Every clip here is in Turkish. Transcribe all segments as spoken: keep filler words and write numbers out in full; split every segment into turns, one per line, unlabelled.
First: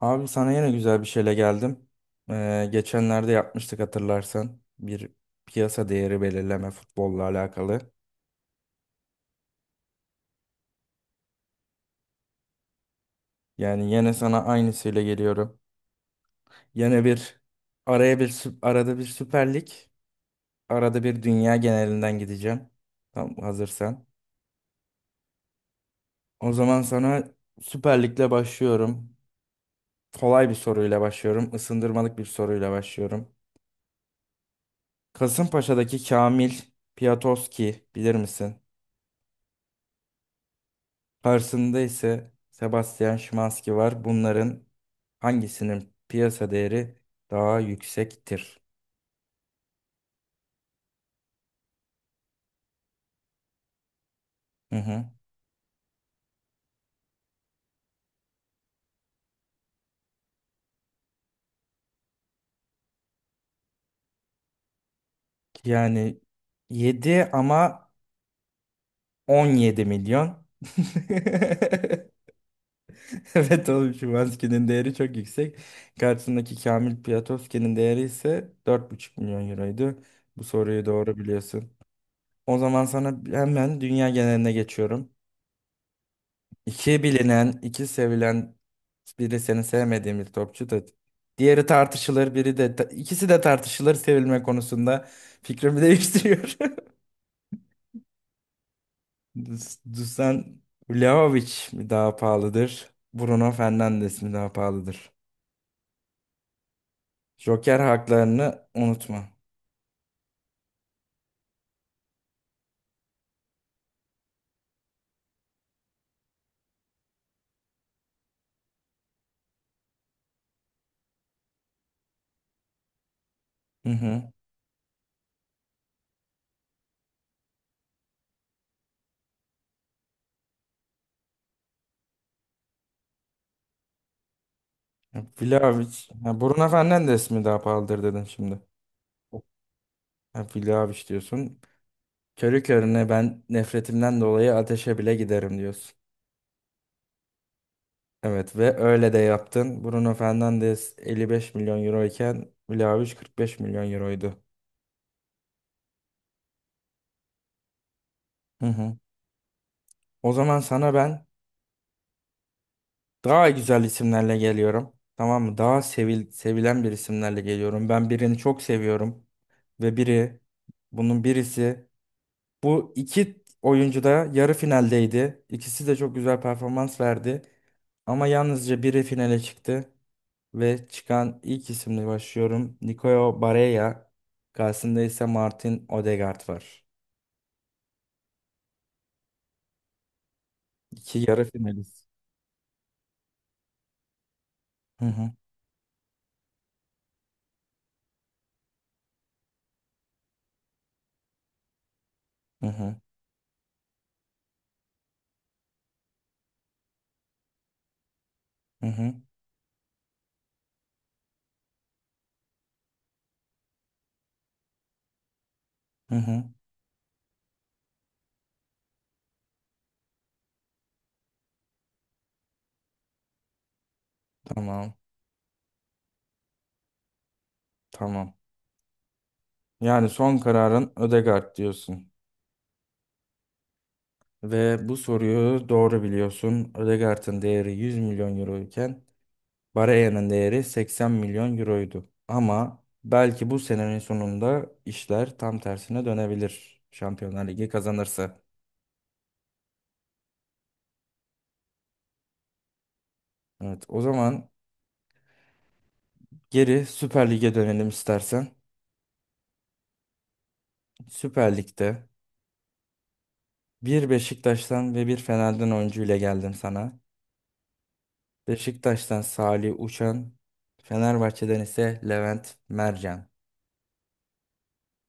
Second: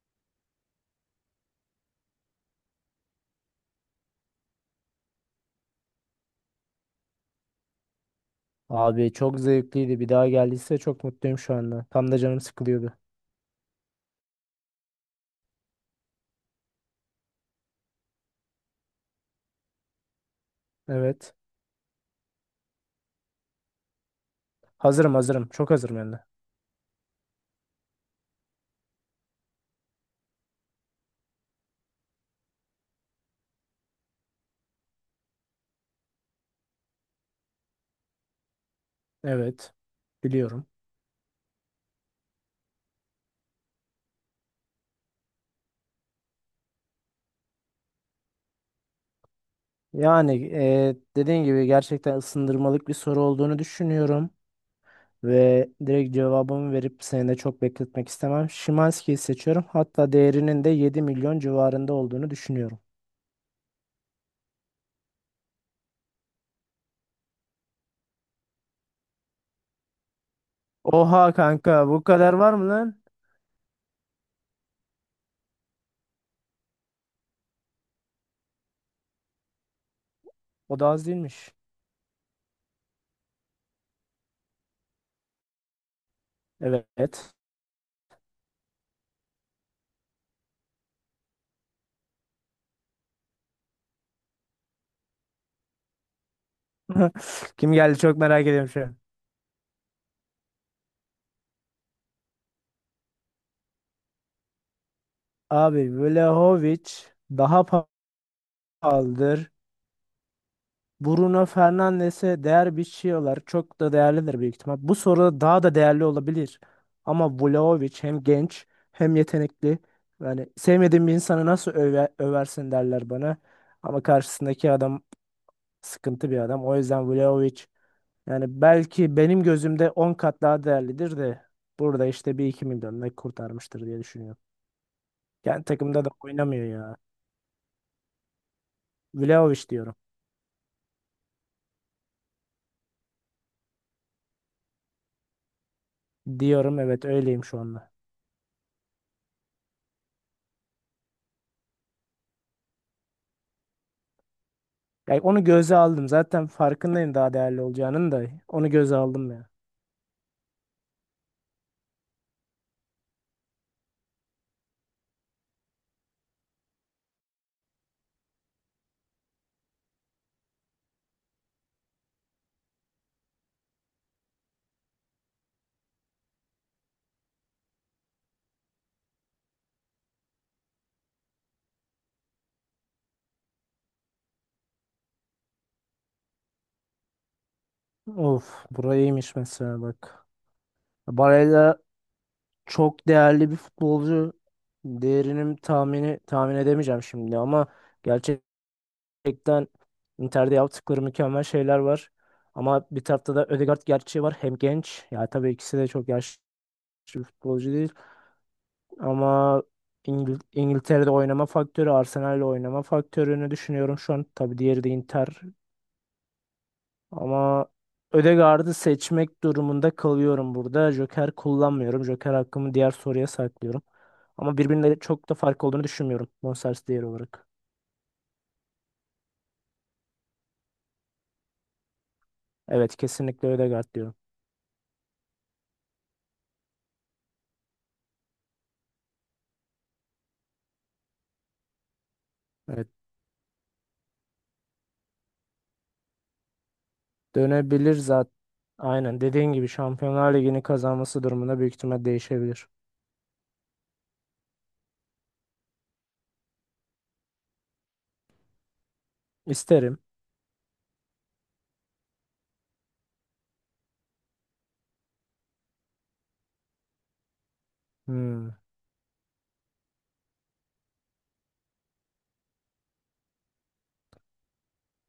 Abi sana yine güzel bir şeyle geldim. Ee, geçenlerde yapmıştık hatırlarsan. Bir piyasa değeri belirleme futbolla alakalı.
Abi çok zevkliydi. Bir daha geldiyse çok mutluyum şu anda. Tam da canım sıkılıyordu.
Yani yine sana aynısıyla geliyorum. Yine bir araya bir sü- arada bir Süper Lig, arada bir
Evet.
dünya genelinden gideceğim. Tam hazırsan.
Hazırım hazırım. Çok hazırım yani.
O zaman sana Süper Lig'le başlıyorum. Kolay bir soruyla başlıyorum. Isındırmalık bir soruyla başlıyorum. Kasımpaşa'daki Kamil Piatovski bilir misin?
Evet. Biliyorum.
Karşısında ise Sebastian Szymanski var. Bunların hangisinin piyasa değeri daha yüksektir?
Yani e, dediğin gibi gerçekten ısındırmalık bir soru olduğunu düşünüyorum.
Hı hı.
Ve direkt cevabımı verip seni de çok bekletmek istemem. Şimanski'yi seçiyorum. Hatta değerinin de yedi milyon civarında olduğunu düşünüyorum.
Yani yedi ama on yedi milyon.
Oha kanka bu kadar var mı lan?
Evet oğlum, Szymanski'nin değeri çok yüksek. Karşısındaki Kamil Piatowski'nin değeri ise dört buçuk milyon euroydu. Bu
O
soruyu
da az
doğru
değilmiş.
biliyorsun. O zaman sana hemen dünya geneline geçiyorum. İki
Evet.
bilinen, iki sevilen, biri seni sevmediğim bir topçu da, diğeri tartışılır, biri de ikisi de tartışılır sevilme konusunda fikrimi değiştiriyor.
Kim geldi çok merak ediyorum şu an.
Dus- Dusan Vlahovic mi daha pahalıdır? Bruno Fernandes mi daha pahalıdır?
Abi Vlahovic daha
Joker
pa-
haklarını unutma.
pahalıdır. Bruno Fernandes'e değer biçiyorlar. Çok da değerlidir büyük ihtimal. Bu soru daha da değerli olabilir. Ama Vlahovic hem genç hem yetenekli. Yani sevmediğim bir insanı nasıl öve- översin derler bana.
Hı
Ama
hı.
karşısındaki adam sıkıntı bir adam. O yüzden Vlahovic yani belki benim gözümde on kat daha değerlidir de burada işte bir iki milyonla kurtarmıştır diye düşünüyorum.
Ya,
Yani
Vlahovic.
takımda da
Ha,
oynamıyor
Bruno
ya.
Fernandes mi daha pahalıdır dedin şimdi.
Vlahovic diyorum.
Ha, Vlahovic diyorsun. Körü körüne ben nefretimden dolayı ateşe bile giderim diyorsun.
Diyorum evet öyleyim şu anda.
Evet ve öyle de yaptın. Bruno Fernandes elli beş milyon euro iken Vlahovic kırk beş milyon euroydu.
Yani onu göze aldım. Zaten farkındayım daha değerli olacağının da.
Hı
Onu
hı.
göze aldım ya.
O zaman sana ben daha güzel isimlerle geliyorum. Tamam mı? Daha sevil sevilen bir isimlerle geliyorum. Ben birini çok seviyorum ve biri bunun birisi bu iki oyuncu da yarı finaldeydi. İkisi de çok güzel performans verdi. Ama yalnızca biri finale çıktı. Ve çıkan ilk isimle başlıyorum. Nicolas Barella. Karşısında ise Martin Odegaard var.
Of burayıymış mesela bak.
İki yarı
Barella
finalist.
çok değerli bir futbolcu.
Hı hı
Değerinin tahmini tahmin edemeyeceğim şimdi ama gerçekten Inter'de yaptıkları mükemmel şeyler var.
hı.
Ama
Hı
bir tarafta da Ødegaard gerçeği var. Hem genç. Ya tabii ikisi de çok yaşlı bir futbolcu değil.
hı. Hı
Ama İngil- İngiltere'de oynama faktörü, Arsenal'le oynama faktörünü düşünüyorum şu an. Tabii diğeri de Inter.
hı. Hı.
Ama Ödegaard'ı seçmek durumunda kalıyorum burada. Joker kullanmıyorum. Joker hakkımı diğer soruya saklıyorum. Ama
Tamam,
birbirine çok da fark olduğunu düşünmüyorum. Bonservis değeri olarak.
tamam. Yani son kararın Odegaard diyorsun.
Evet kesinlikle Ödegaard diyorum.
Ve bu soruyu doğru biliyorsun. Odegaard'ın değeri yüz milyon euro iken Barella'nın değeri seksen milyon euroydu. Ama
Evet,
belki bu senenin sonunda işler tam tersine dönebilir. Şampiyonlar Ligi
dönebilir zaten.
kazanırsa.
Aynen dediğin gibi Şampiyonlar Ligi'ni kazanması durumunda büyük ihtimal değişebilir.
Evet, o zaman geri Süper Lig'e dönelim istersen.
İsterim.
Süper Lig'de bir Beşiktaş'tan ve bir Fener'den oyuncu ile geldim sana.
Hmm.
Beşiktaş'tan Salih Uçan, Fenerbahçe'den ise Levent Mercan.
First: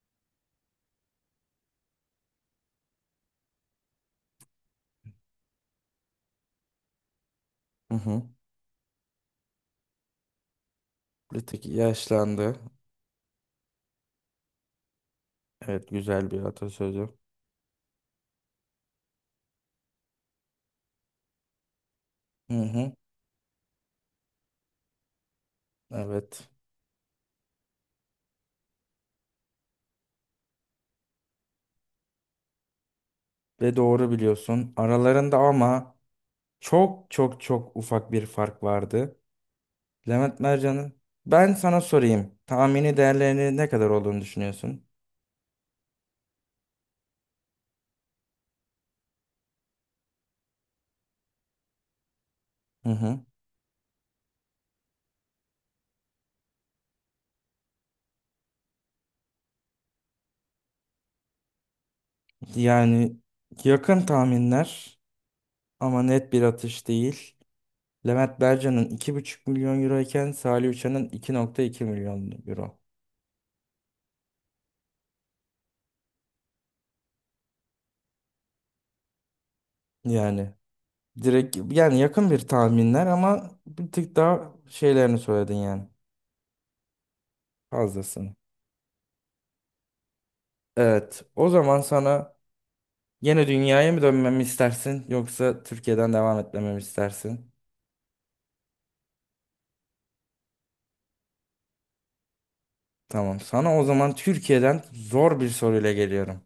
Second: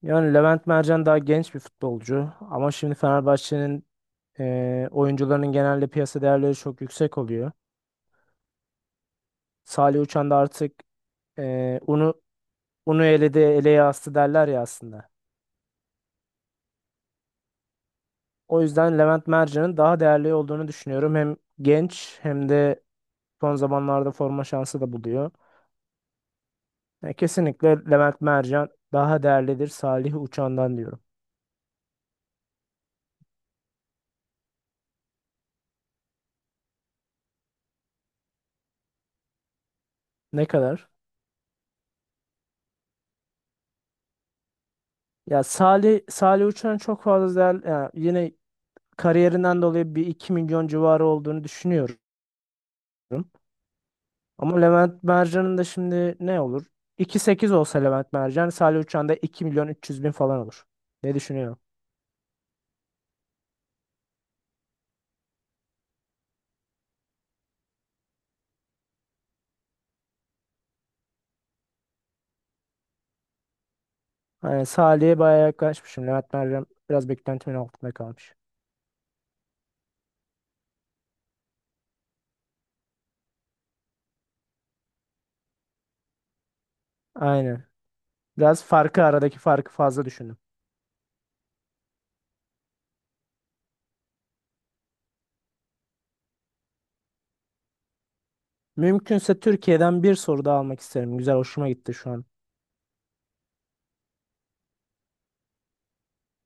Yani Levent Mercan daha genç bir futbolcu ama şimdi Fenerbahçe'nin e, oyuncularının genelde piyasa değerleri çok yüksek oluyor.
Hı hı.
Salih Uçan da artık
Bir tık
e, unu
yaşlandı.
unu eledi eleye astı derler ya aslında.
Evet, güzel bir atasözü.
O yüzden Levent Mercan'ın daha değerli olduğunu düşünüyorum. Hem genç hem
Hı
de
hı.
son zamanlarda forma şansı da buluyor.
Evet.
Yani kesinlikle Levent Mercan daha değerlidir Salih Uçan'dan diyorum.
Ve doğru biliyorsun. Aralarında ama çok çok çok ufak bir fark vardı. Levent
Ne kadar?
Mercan'ın, ben sana sorayım. Tahmini değerlerini ne kadar olduğunu düşünüyorsun?
Ya Salih Salih Uçan çok fazla değer yani yine kariyerinden dolayı bir iki milyon civarı olduğunu düşünüyorum.
Hı hı.
Ama Levent Mercan'ın da şimdi ne olur? iki virgül sekiz olsa Levent Mercan, Salih Uçan da iki milyon üç yüz bin falan olur. Ne düşünüyorum?
Yani yakın tahminler ama net bir atış değil. Levent Bercan'ın iki buçuk milyon euro iken Salih Uçan'ın iki nokta iki milyon euro.
Yani Salih'e bayağı yaklaşmışım. Levent Mercan biraz beklentimin altında kalmış.
Yani direkt yani yakın bir tahminler ama bir tık daha şeylerini söyledin yani
Aynen.
fazlasını.
Biraz farkı aradaki farkı fazla düşündüm.
Evet, o zaman sana yine dünyaya mı dönmemi istersin yoksa Türkiye'den devam etmemi istersin?
Mümkünse Türkiye'den bir soru daha almak isterim. Güzel, hoşuma gitti şu an.
Tamam, sana o zaman Türkiye'den zor bir soruyla geliyorum.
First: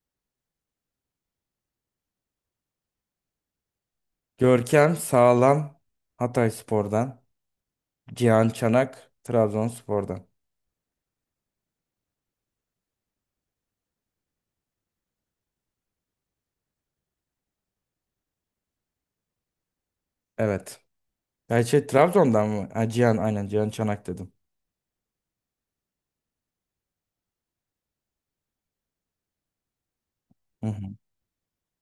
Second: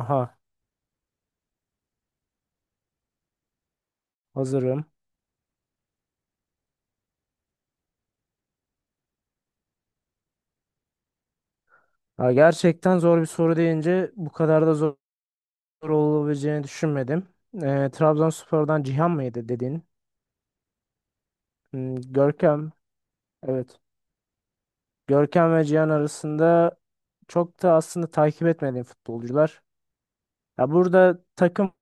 Aha, hazırım.
Görkem Sağlam Hatayspor'dan. Cihan Çanak Trabzonspor'dan.
Ha, gerçekten zor bir soru deyince bu kadar da zor olabileceğini düşünmedim. Ee, Trabzonspor'dan Cihan mıydı dedin?
Evet. Ya şey,
Hmm,
Trabzon'dan mı?
Görkem,
Ha, Cihan, aynen Cihan
evet.
Çanak dedim.
Görkem ve Cihan arasında çok da aslında takip etmediğim futbolcular.
Hı
Ya
hı.
burada takım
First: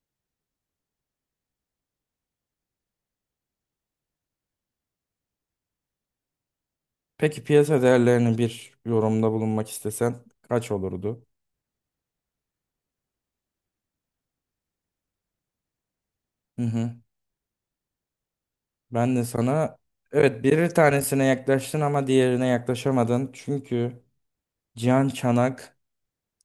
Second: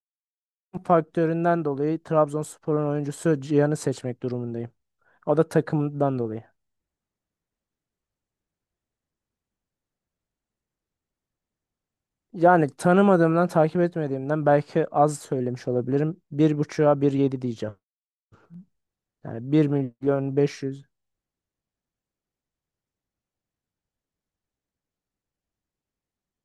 faktöründen dolayı Trabzonspor'un oyuncusu Cihan'ı seçmek durumundayım. O da takımdan dolayı.
Peki piyasa değerlerini bir yorumda bulunmak istesen kaç olurdu?
Yani tanımadığımdan, takip etmediğimden belki az söylemiş olabilirim. Bir
Hı hı.
buçuğa bir yedi diyeceğim.
Ben de
Yani bir
sana,
milyon
evet, bir tanesine yaklaştın ama diğerine yaklaşamadın. Çünkü Cihan Çanak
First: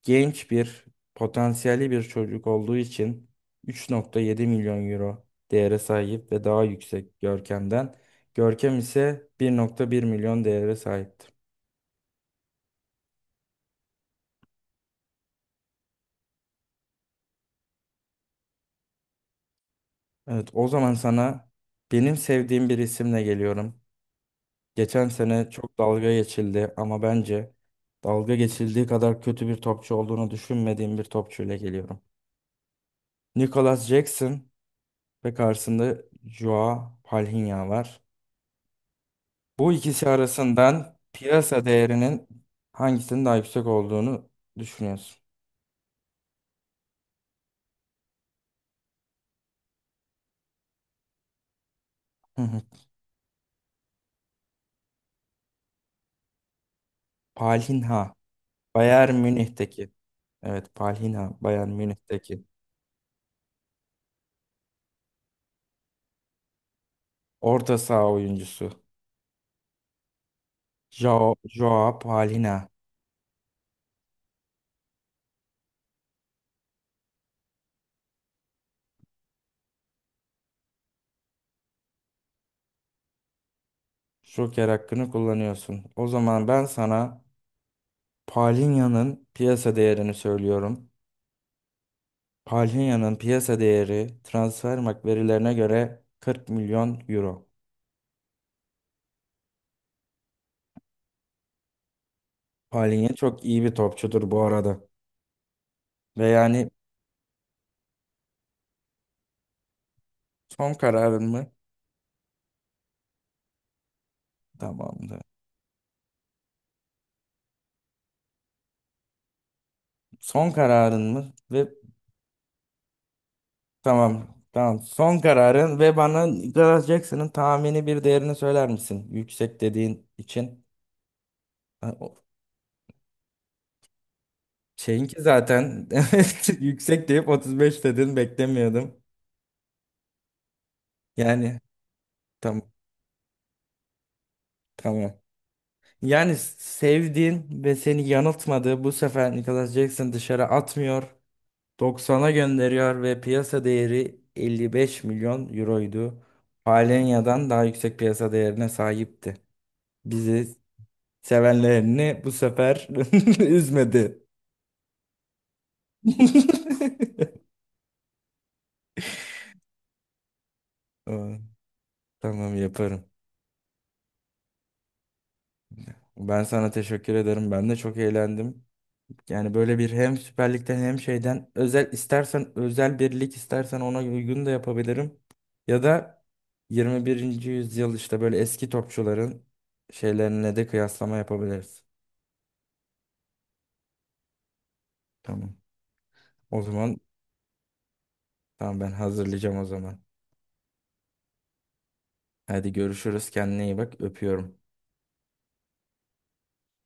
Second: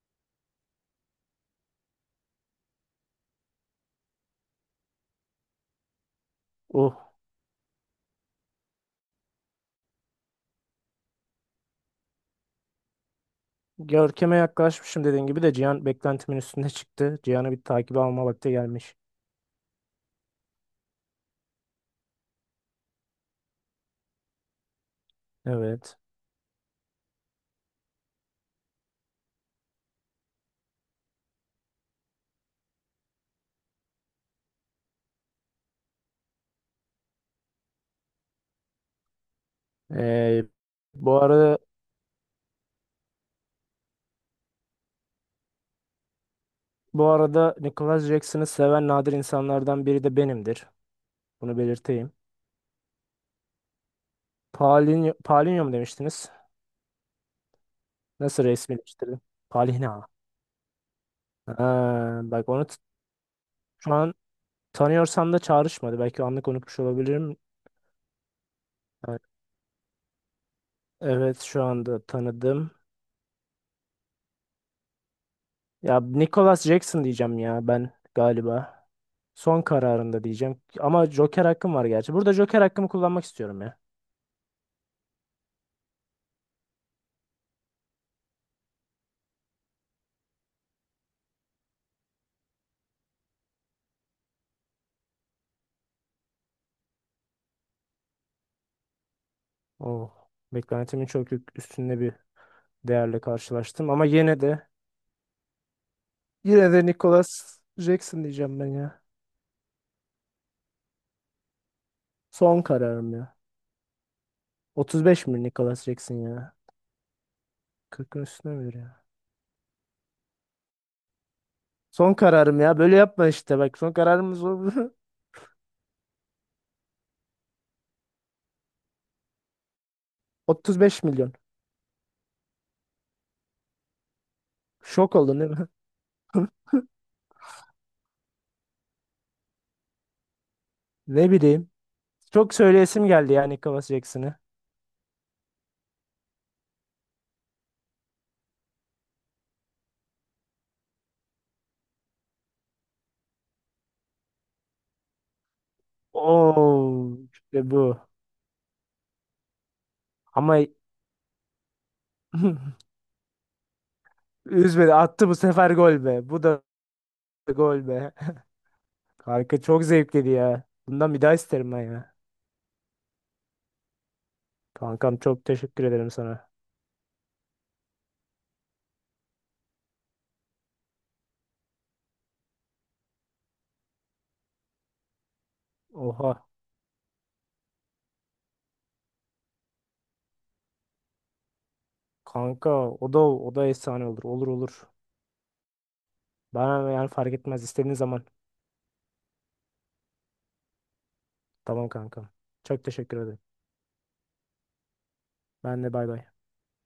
genç bir potansiyelli bir çocuk olduğu için üç nokta yedi milyon euro değere sahip ve daha
beş yüz.
yüksek Görkem'den. Görkem ise bir nokta bir milyon değere sahip.
Görkem'e yaklaşmışım dediğin gibi de Cihan beklentimin üstünde çıktı. Cihan'ı bir takibe alma vakti gelmiş.
Evet, o zaman sana benim sevdiğim bir isimle geliyorum. Geçen sene çok
Evet.
dalga geçildi ama bence dalga geçildiği kadar kötü bir topçu olduğunu düşünmediğim bir topçuyla geliyorum. Nicholas Jackson ve karşısında Joao Palhinha var. Bu ikisi
Ee,
arasından
bu arada
piyasa değerinin hangisinin daha yüksek olduğunu düşünüyorsun?
bu arada Nicholas Jackson'ı seven nadir insanlardan biri de benimdir. Bunu belirteyim.
Hı hı.
Paulinho, Paulinho mu demiştiniz?
Palhinha,
Nasıl
Bayern
resmileştirdim?
Münih'teki.
Palinha.
Evet, Palhinha, Bayern
Ha,
Münih'teki
bak onu t- şu an tanıyorsam da çağrışmadı. Belki anlık unutmuş olabilirim.
orta saha oyuncusu.
Evet,
Jao-
evet şu
Joao
anda
Palhinha.
tanıdım. Ya Nicholas Jackson diyeceğim ya ben galiba. Son kararında diyeceğim. Ama Joker hakkım var gerçi. Burada Joker hakkımı kullanmak istiyorum ya.
Joker hakkını kullanıyorsun. O zaman ben sana Palhinha'nın piyasa değerini söylüyorum. Palhinha'nın piyasa değeri Transfermarkt verilerine göre kırk milyon euro.
Oh, beklentimin çok yük- üstünde bir
Palhinha
değerle
çok iyi bir
karşılaştım. Ama
topçudur
yine
bu
de
arada. Ve yani
yine de Nicholas Jackson diyeceğim ben ya.
son kararın mı?
Son kararım ya.
Tamamdır.
otuz beş mi Nicholas Jackson ya? kırkın üstüne mi ya?
Son kararın mı? Ve
Son kararım ya. Böyle yapma işte bak. Son
tamam.
kararımız oldu.
Tamam. Son kararın, ve bana Nicolas Jackson'ın tahmini bir değerini söyler misin? Yüksek dediğin için.
otuz beş milyon.
Ha, o-
Şok
şeyinki
oldun değil mi?
zaten evet, yüksek deyip otuz beş dedin, beklemiyordum.
Ne
Yani
bileyim. Çok
tam
söyleyesim geldi ya Nicholas Jackson'ı.
tamam. Yani sevdiğin ve seni yanıltmadığı bu sefer Nicholas Jackson dışarı atmıyor. doksana gönderiyor ve piyasa değeri elli beş milyon euroydu.
Oo,
Palenya'dan daha
işte bu.
yüksek piyasa değerine sahipti. Bizi
Ama
sevenlerini bu sefer üzmedi.
üzmedi. Attı bu sefer gol be. Bu da gol be. Kanka çok zevkliydi ya. Bundan bir daha
Aa,
isterim ben ya.
tamam yaparım.
Kankam çok teşekkür ederim
Ben
sana.
sana teşekkür ederim. Ben de çok eğlendim. Yani böyle bir hem Süper Lig'den hem şeyden özel istersen, özel bir lig istersen ona uygun da yapabilirim. Ya da
Oha.
yirmi birinci yüzyıl işte böyle eski topçuların şeylerine de kıyaslama yapabiliriz.
Kanka o da o da efsane olur. Olur olur.
Tamam. O
Bana
zaman
yani fark etmez istediğin zaman.
tamam, ben hazırlayacağım o zaman.
Tamam kankam.
Hadi
Çok teşekkür
görüşürüz.
ederim.
Kendine iyi bak. Öpüyorum.
Ben de bay bay.